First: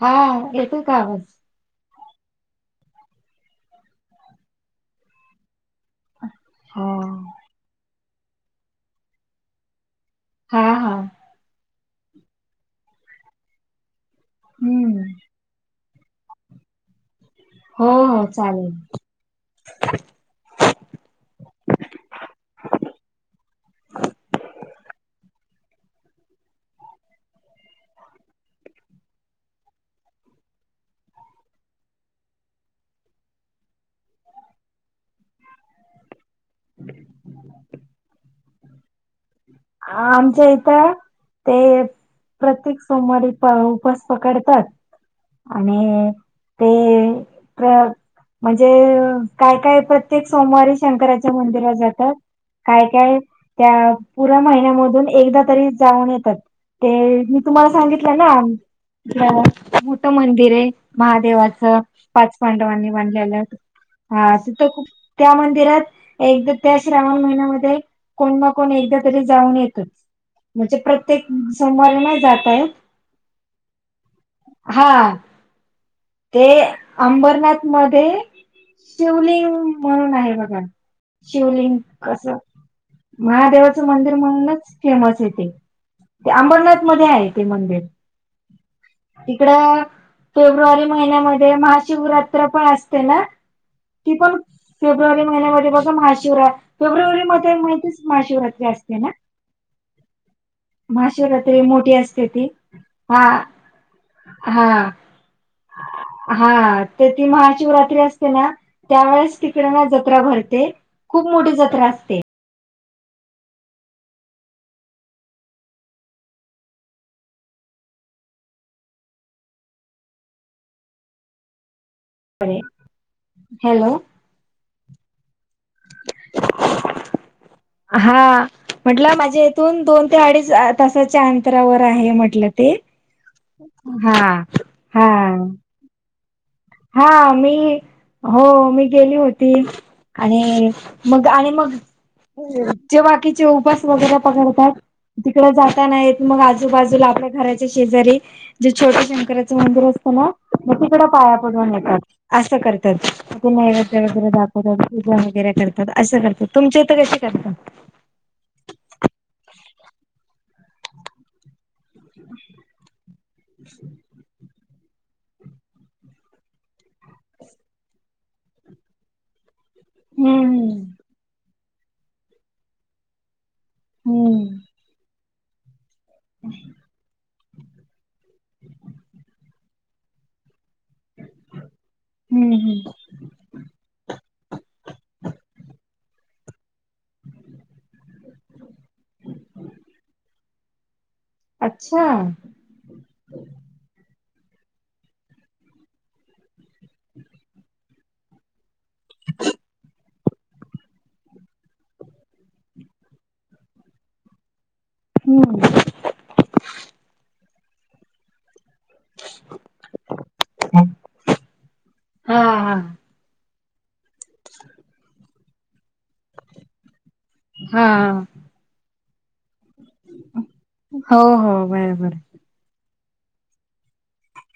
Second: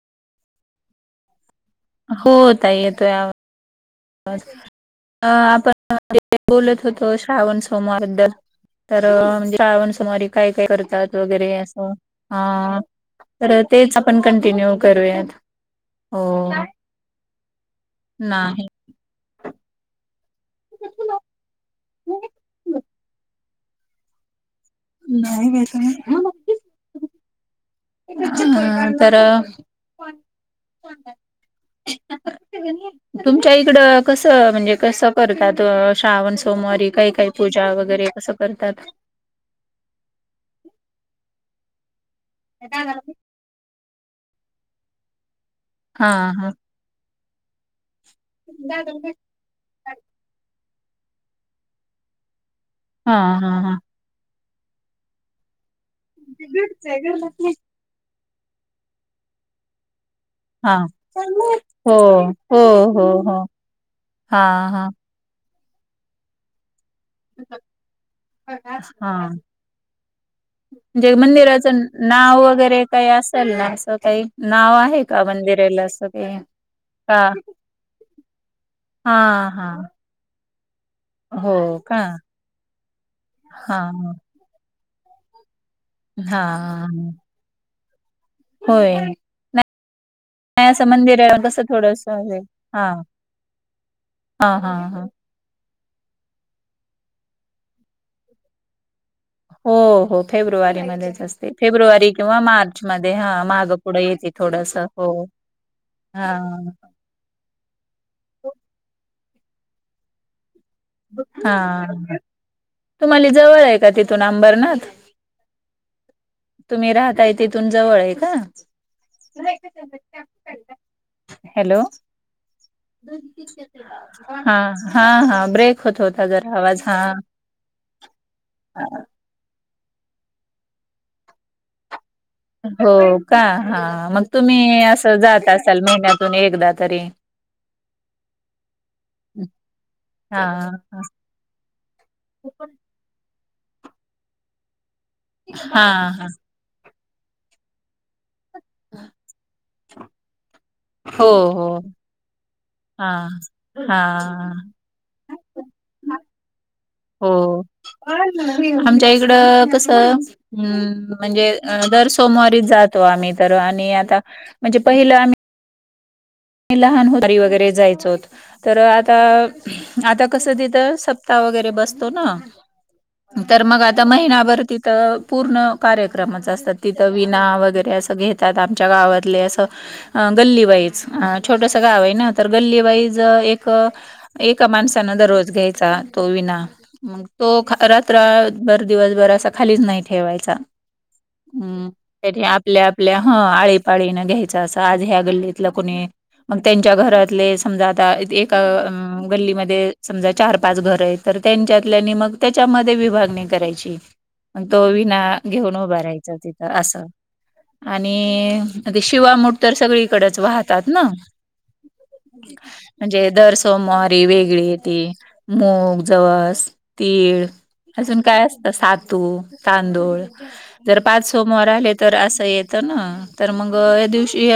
हा येतोय का आवाज? होता येतो. आपण बोलत हा. होतो श्रावण सोमारद तर म्हणजे श्रावण सुोमारी काय हा काय हा करतात वगैरे असं. हा तर तेच आपण कंटिन्यू हम्म करूयात हो. हो हो नाही चालेल. नाही बेस नाही. ह तर तुमच्या इकड कस म्हणजे कस करतात श्रावण सोमवारी काही काही पूजा वगैरे कसं करतात. आमच्या इथं ते प्रत्येक सोमवारी उपस पकडतात हा आणि हा ते प्र म्हणजे काय काय प्रत्येक सोमवारी शंकराच्या मंदिरात जातात. काय हा काय हा हा त्या पुर महिन्यामधून एकदा तरी ऊ येतात मी तुम्हाला सांगितलं ना. हिरे हा महादेवाचं हो पाच हो पांडवांनी हो हो बांनलेलं ह हा तिथं खूप हा त्या मंदिरात एकदा त्या श्रावण महिन्यामध्ये कोण ना कोण एकदा हा तरी जाऊन येतच. म्हणजे प्रत्येक मंदिराचं सोमवारी नाही नाव जातायेत वगैरे काही असेल ना असं काही नाव हा आहे का मंदिराला असं काही ते का अंबरनाथ मध्ये हा शिवलिंग हा म्हणून आहे बघा हो शिवलिंग का कस महादेव हा ण फेमस आहे ते हा अंबरनाथ मध्ये आहे ते मंदिर होय. तिकड. नाही असं फेब्रुवारी मंदिर आहे महिन्यामध्ये कसं थोडस हा महाशिवरात्र पण हा असते ना ती पण हा हा फेब्रुवारी महिन्या बघ महाशिात फेब्रुवारी मध्ये माहिच महाशिवरात्री असते ना. हो हो फेब्रुवारीमध्येच असते महाशिवरात्री मोठी फेब्रुवारी असते किंवा ती मार्चमध्ये हा माग पुढं येते हा थोडस हो हा. तर ती महाशिवरात्री असते ना त्यावेेळेस तिकडे ना जत्रा भरते. खूप मोठी हा जत्रा असते. तुम्हाला जवळ आहे का तिथून अंबरनाथ तुम्ही राहताय तिथून जवळ आहे का? हॅलो. हॅलो हा हा हा ब्रेक. दुखत होता गर आवाज हा. हा म्हटलं माझ्या इथून दोन ते अडीच तासाच्या अंतरावर आहे म्हटलं. ते हो का हा मग तुम्ही हा असं जात असाल महिन्यातून एकदा तरी हा मी हो मी गेली होती हा आणि मग आणि मग जे बाकीचे उपास वगैरे पकडतात. तिकड हा जाता नाहीत हा मग आजूबाजूला आपल्या घराच्या शेजारी जे छोटे शंकराचं मंदिर असत ना मग तिकड हो पाया डव हो नेतात असं करतात हा कि नै्य हा वगैरे दाखव. पूजा वगैरे करतात असं करतात तुमच्या तर कशी हो करतात आमच्या इकड कस् अ म्हणजे, दर सोमवारीच जातो. आम्ही तर आणि आता म्हणजे पहिलं आम्ही लहान होतारी वगैरे जायचो होत तर आता, आता कसं हम्म तिथं सप्ताह वगैरे बसतो ना! तर मग आता हम्म महिनाभर तिथं पूर्ण कार्यक्रमच असतात. तिथं विना वगैरे असं घेतात, आमच्या गावातले असं गल्ली वाईज. अ छोटस गाव आहे ना! तर हम्म गल्ली हम्म वाईज एक एका माणसानं दररोज घ्यायचा तो विना. मग तो रात्रभर दिवसभर असा खालीच नाही ठेवायचा. हम्म! अच्छा त्यारी आपल्या आपल्या ह आळीपाळीनं घ्यायचं असं आज ह्या गल्लीतलं कोणी, मग त्यांच्या घरातले समजा आता एका गल्लीमध्ये, समजा चार पाच घर आहे तर त्यांच्यातल्याने मग त्याच्यामध्ये विभागणी करायची. तो विना घेऊन हम्म उभं राहायच तिथं असं आणि.... शिवामूठ तर सगळीकडेच वाहतात ना. हा हा म्हणजे, सोमवारीे वेगळी येती मूग, जवस, तीळ अजून हा काय अस सातू, तांदूळ जर हो पाच हो सोमोवार आले तर बरोबर असं येत ना तर मग या दिवशी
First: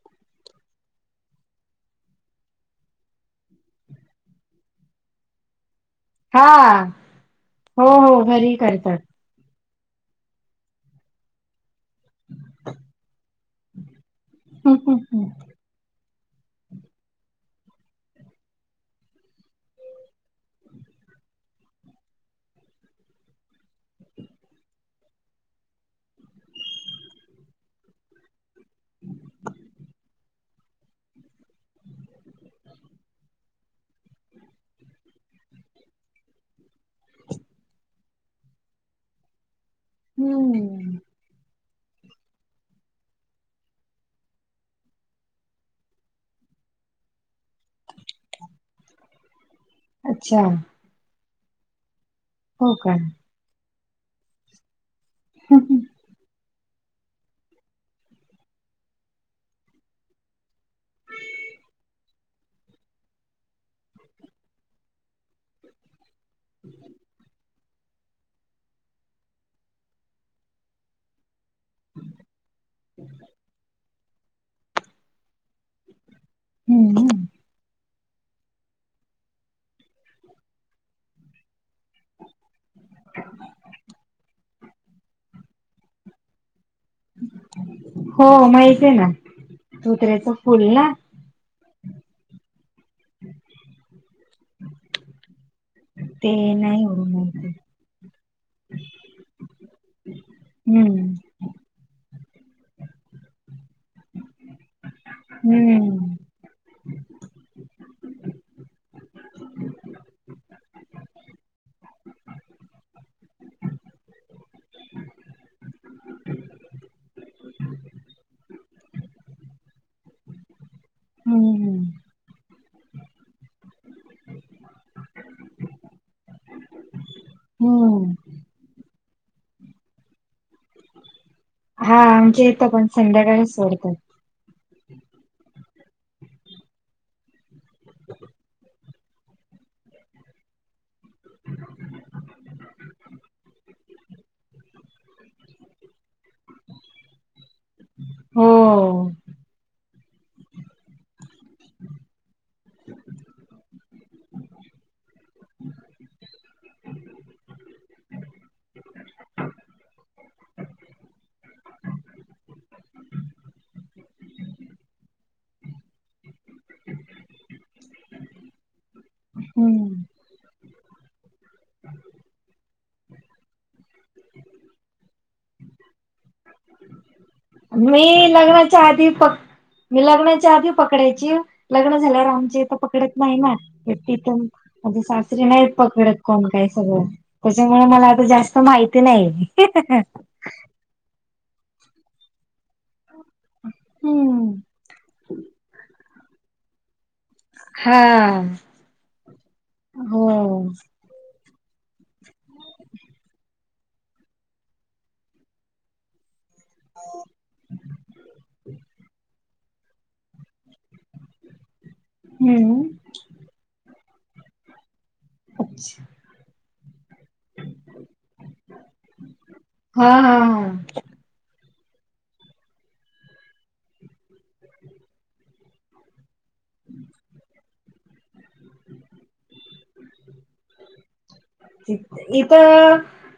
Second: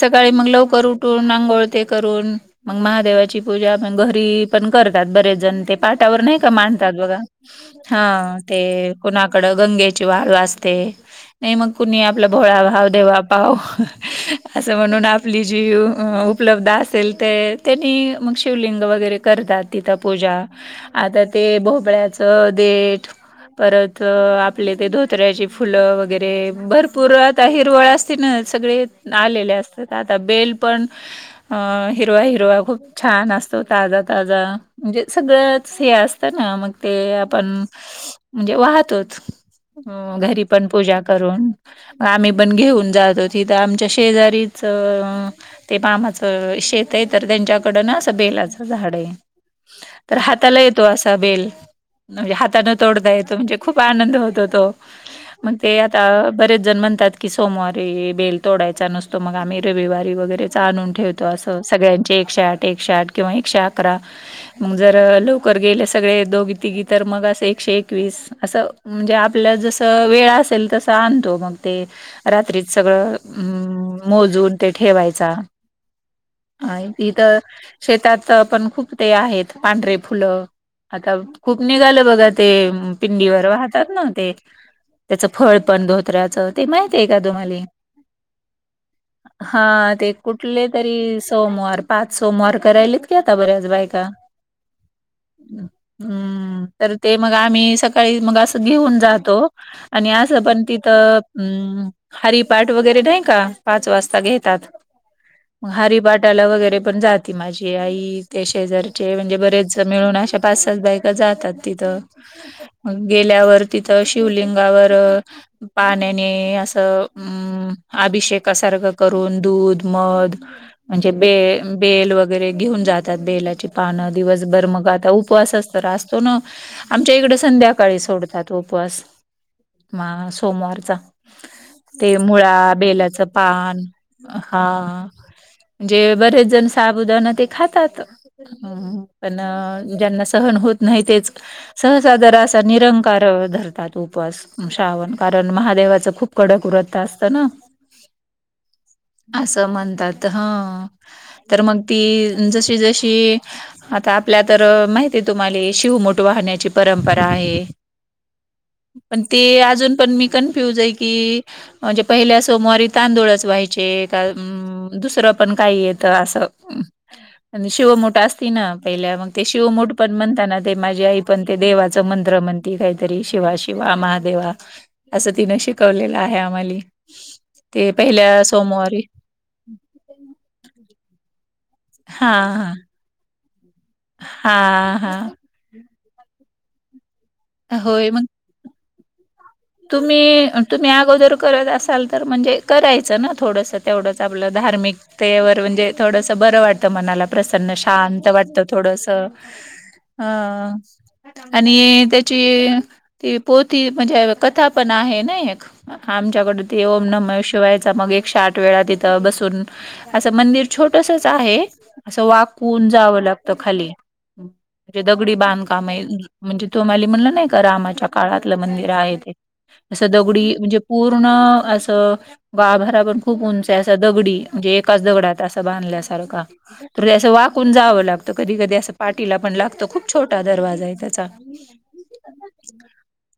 सकाळी मग लवकर उठून आंघोळ ते करून. मग महादेवाची पूजा घरी पण करतात बरेच जण ते, पाठावर नाही हा का मडतात बघा, हो हो हा घरी ते करतात कोणा कडं गंगेची वाल वा असते. नाही मग कुणी आपला भोळा भाव देवा पाव असं हम्म म्हणून, हम्म आपली जी उपलब्ध असेल ते त्यांनी मग शिवलिंग वगैरे करतात तिथं पूजा. आता ते भोपळ्याचं देट परत आपले ते धोत्र्याची फुलं वगैरे भरपूर आता हिरवळ असत. सगळे आलेले अस आता बेल पण अ हिरवा - हिरवा खूप छान असतो ताजा- ताजा म्हणजे सगळंच हे असतं ना मग ते आपण म्हणजे वाहतोच. अ घरी पण हम्म पूजा करून. आम्ही पण घेऊन जातो तिथं आमच्या शेजारी च ते मामाचं शेत आहे तर त्यांच्याकड ना असं बेलाचं झाड आहे. तर अच्छा हाताला येतो असा बेल म्हणजे हो हाताानं तोडता येतो म्हणजे, खूप आनंद होतो तो मग का ते बरेच जण म्हणतात की सोमवारी बेल तोडायच्या नुस तो मग आम्ही रविवारी वगैरेच आणून ठेवतो. असं सगळ्यांचे एकशे आठ, एकशे आठ किंवा एकशे अकरा. मग जर लवकर गेले सगळे दोघी तिघी तर मग असं एकशे एक, एकवीस असं म्हणजे आपल्या जस वेळ असेल तसं आणतो मग, ते रात्रीत सगळं मोजून ते ठेवायचा. आणि ती हम्म तर, शेतात पण खूप ते आहेत पांढरे फुलं. आता खूप निघालं बघा ते पिंडीवर वाहतात ना ते, त्याचं फळ पण धोत्र्याचं ते माहित आहे का तुम्हाला? हो माहित आहे ना! हा ते धोत्र्याचं फुल कुठले ना तरी सोमवार. पाच सोमार क राहिलेत का आता बऱ्याच बायका. ते हम्म! नाही तर हो ते मग माहिती आम्ही सकाळी मग असं घेऊन जातो. आणि असं पण हम्म तिथं, हम, हरिपाट वगैरे नाही का! पाच वाजता घेतात. हम्म हरपाट घटाला वगैरे पण जाती माझी आई ते शेजारचे म्हणजे बरेच मिळून अशा पाच सात बायका जातात. तिथं मग गेल्यावर तिथं शिवलिंगावर पाण्याने असं अम अभिषेक, करून दूध, मध म्हणजे हम्म ब बेल वगैरे, घेऊन जातात बेलाची पानं दिवसभर मग आता उपवास असत असतो ना आमच्या इकडे, संध्याकाळी हम्म सोडतात उपवास म सोमवारचा, हा ते आमच्या मुळा येतं पण बेलाचं संध्याकाळीच पान सोडतात हा म्हणजे बरेच जण साबुदण ते खातात. अ पण ज्यांना सहन होत नाही तेच, सहसादर असा निरंकार धरतात उपवास, श्रावण कारण महादेवाच खूप कडक वरत असतं ना, हो असं म्हणतात हा तर मग ती जशी जशी, आता आपल्या तर माहिती आहे तुम्हाला शिवमोठ वाहण्याची परंपरा आहे. पण ते अजून पण मी कन्फ्युज आहे की म्हणजे पहिल्या सोमवारी, तांदूळच व्हायचे का दुसरं पण काही येतं असं. आणि शिवमुठ असती ना पहिल्या मग ते शिवमुठ हम्म पण म्हणत ना ते माझी आई पण ते देवाचं मंत्र म्हणते, ती काहीतरी शिवा शिवा महादेवा असं तिन शिकवलेलं आहे आम्हाली, मी लग्नाला चहात प, मी लग्नाच्या आधी पकडायची लग्न झाल्यावर हा आमची हा. तर पकडत नाही ना, तिथ हां, माझे हां. सासरी नाही पकडत कोण काय सगळं त्याच्यामुळे मला होय, आता मग जास्त, माहिती नाही तुम्ही तुम्ही अगोदर करत असाल तर म्हणजे करायचं ना, थोडंसं तेवढंच आपलं हम्म धार्मिकतेवर म्हणजे थोडंसं बरं वाटतं मनाला, प्रसन्न हा शांत वाटत थोडस असं. हो आणि त्याची ती पोती म्हणजे, कथा पण आहे ना एक आमच्याकडं, ते ओम न म शिवायचा मग एक शे आठ वेळा तिथं बसून, असं मंदिर छोटसच आहे असं हम्म वाकून जावं लागत. तो खाली, म्हणजे दगडी अच्छा बांधकाम म्हणजे तुम्हाला म्हणलं नाही का रामाच्या काळातलं मंदिर आहे ते असं हा हा दगडी म्हणजे हा पूर्ण असं, गावभरा पण खूप उंच असा दगडी म्हणजे एकाच दगडात असा बांधल्यासारखा, तुम्हाला वाट, ण जावं लागत कधी कधी असं पाठीला पण लागतं खूप छोटा दरवाजा आहे त्याचा, इथं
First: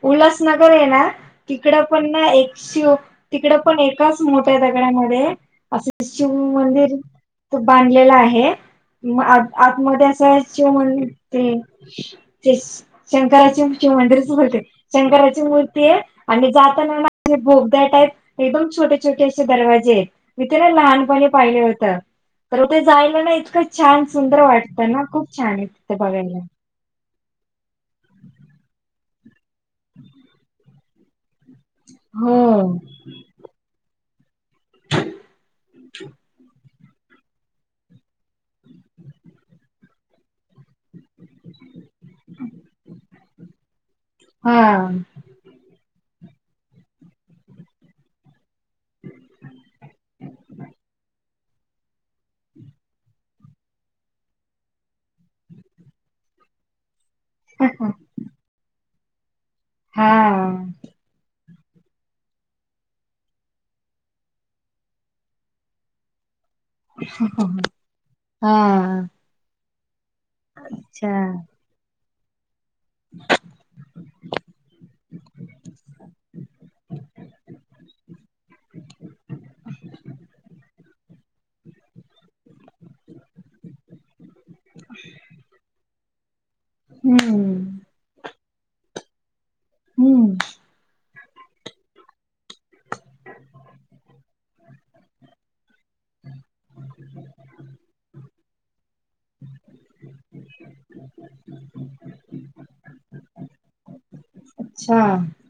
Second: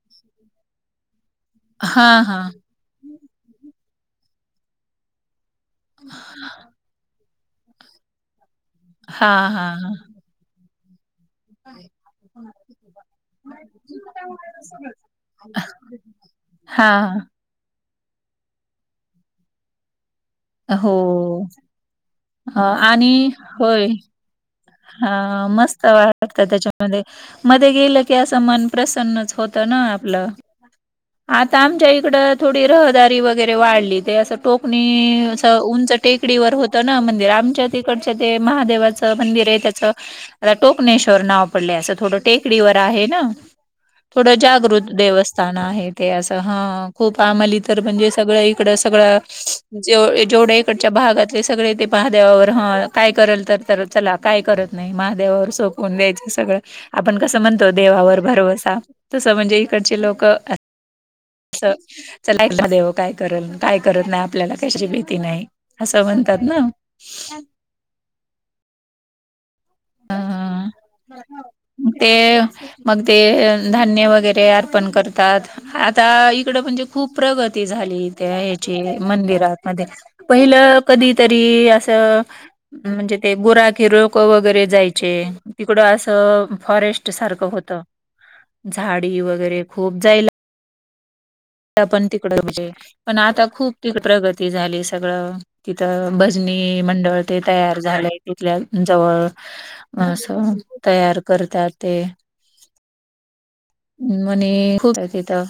उल्हासनगर आहे ना तिकड पण हां, ना हां. एकशे, तिकड पण एकाच मोठं आहे दगड्यामध्ये असं शिव मंदिर तो बांधलेला आहे म्हणून आ हां, हां, हां. आतमध्ये असं ज म्ह हम् तेच शंराची शिव मंदिरच होते शंकराची मूर्ती आहे आणि जाताना, हां, हां. मोगलांच्या टाईप एकदम छोटे छोटे असे दरवाजे आहेत मी ते ना हो. लहानपणी पाहिले होत अ, तर ते जायला ना इतकं छान सुंदर वाटत. हा मस्त वाटत त्याच्या, म मध्ये गेलं की असं मन प्रसन्नच होत ना आपलं, आता आमच्या इकडं हो. थोडी रहदारी वगैरे वाढली ते असं, टोकणी उंच टेकडीवर होत. मंदिर आमच्या तिकडच्या ते महादेवाचं मंदिर आहे त्याच आता टोकनेश, नाव पडले अस थोड टेकडीवर आहे ना थोड जागृत हां. देवस्थान आहे. ते असं हा खूप आम्हाली तर म्हणजे सगळं, इड सगळं जे जेवढ्या इकडच्या भागात, ते सगळे ते पहाद्यावावर ह काय करेल तर चला काय करत नाही महादेवावर सोडवून द्यायचं सगळं आपण कसं म्हणतो हां. देवावर भरवसा, तसं म्हणजे इकडचे लोकतिकडचे, हां. अस चला एकदा देव काय करल काय करत नाही आपल्याला कशी भीती नाही. असं म्हणतात ना हा अ अच्छा ते मग ते धान्य वगैरे अर्पण करतात आता इकड म्हणजे खूप प्रगती झाली त्या याची मंदिरांमध्ये पहिलं कधीतरी असं म्हणजे ते गुलामगिरी वगैरे जायचे तिकडं असं फॉरेस्ट सारखं होत हम्म. झाडी वगैरे खोप जायला हम्म. पण तिकडं म्हजे पण आता खूप तिक प्रगती झाली सगळं तिथं भजनी मंडळ ते तयार झालंय तिथल्या जवळ अस तयार करतात ते म्हणे खूप अच्छा. तिथं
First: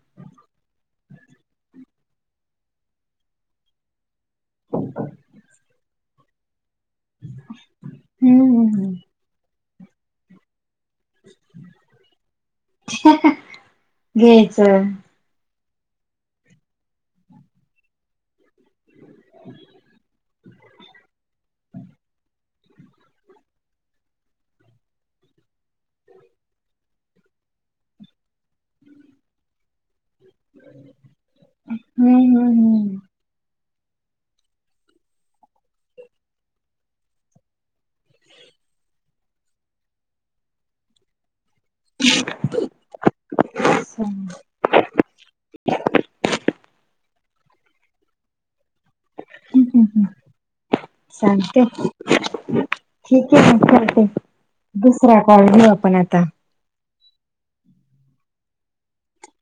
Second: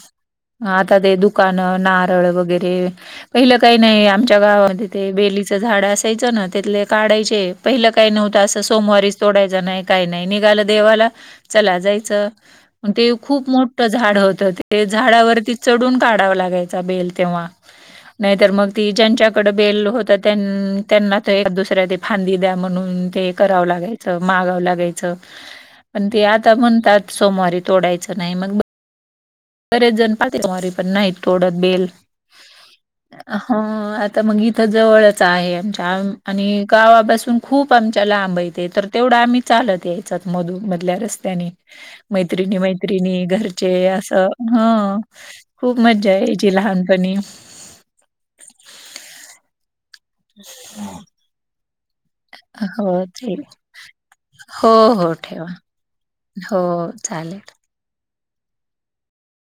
आता ते दुकानं नारळ वगैरे पहिलं काही नाही आमच्या गावामध्ये ते बेलीचं झाड असायचं ना त्याथले- काढायचे पहिलं काय नव्हतं असं हम्म. सोमवारीच तोडायंचे नाही काय नाही निघालं देवाला चला जायच तिथे खूप मोठ झाड होतं घ्यायचं. ते झाडावरती चढून काढावा लागायचा बेल तेव्हा नाहीतर मग ती ज्यांच्याकडे बेल होत त्यांना ते दुसऱ्या- फांदी द्या म्हणून ते करावं लागायचं मागावं लागायचं पण ते आता म्हणतात सोमवारी तोडायचं नाही मग बरेच जण पाहवारी पण नाहीत थोडत बेल हम्म. हम्म. हो आता मग इथ जवळच आहे आमच्या आणि गावापासून खूप आमच्याला लांब यते तर तेवढं आम्ही चालत यायचत मधु मधल्या रस्त्याने मैत्रिणी मैत्रिणी घरचे हम्म. असं सांग- हा खूप मज्जा आहे यायची लहानपणी हम् हम् हम् हम स ते ठीक ते आहे ना ते हो हो दुसरा कॉल ठेवा घेऊ आपण आता हो चालेल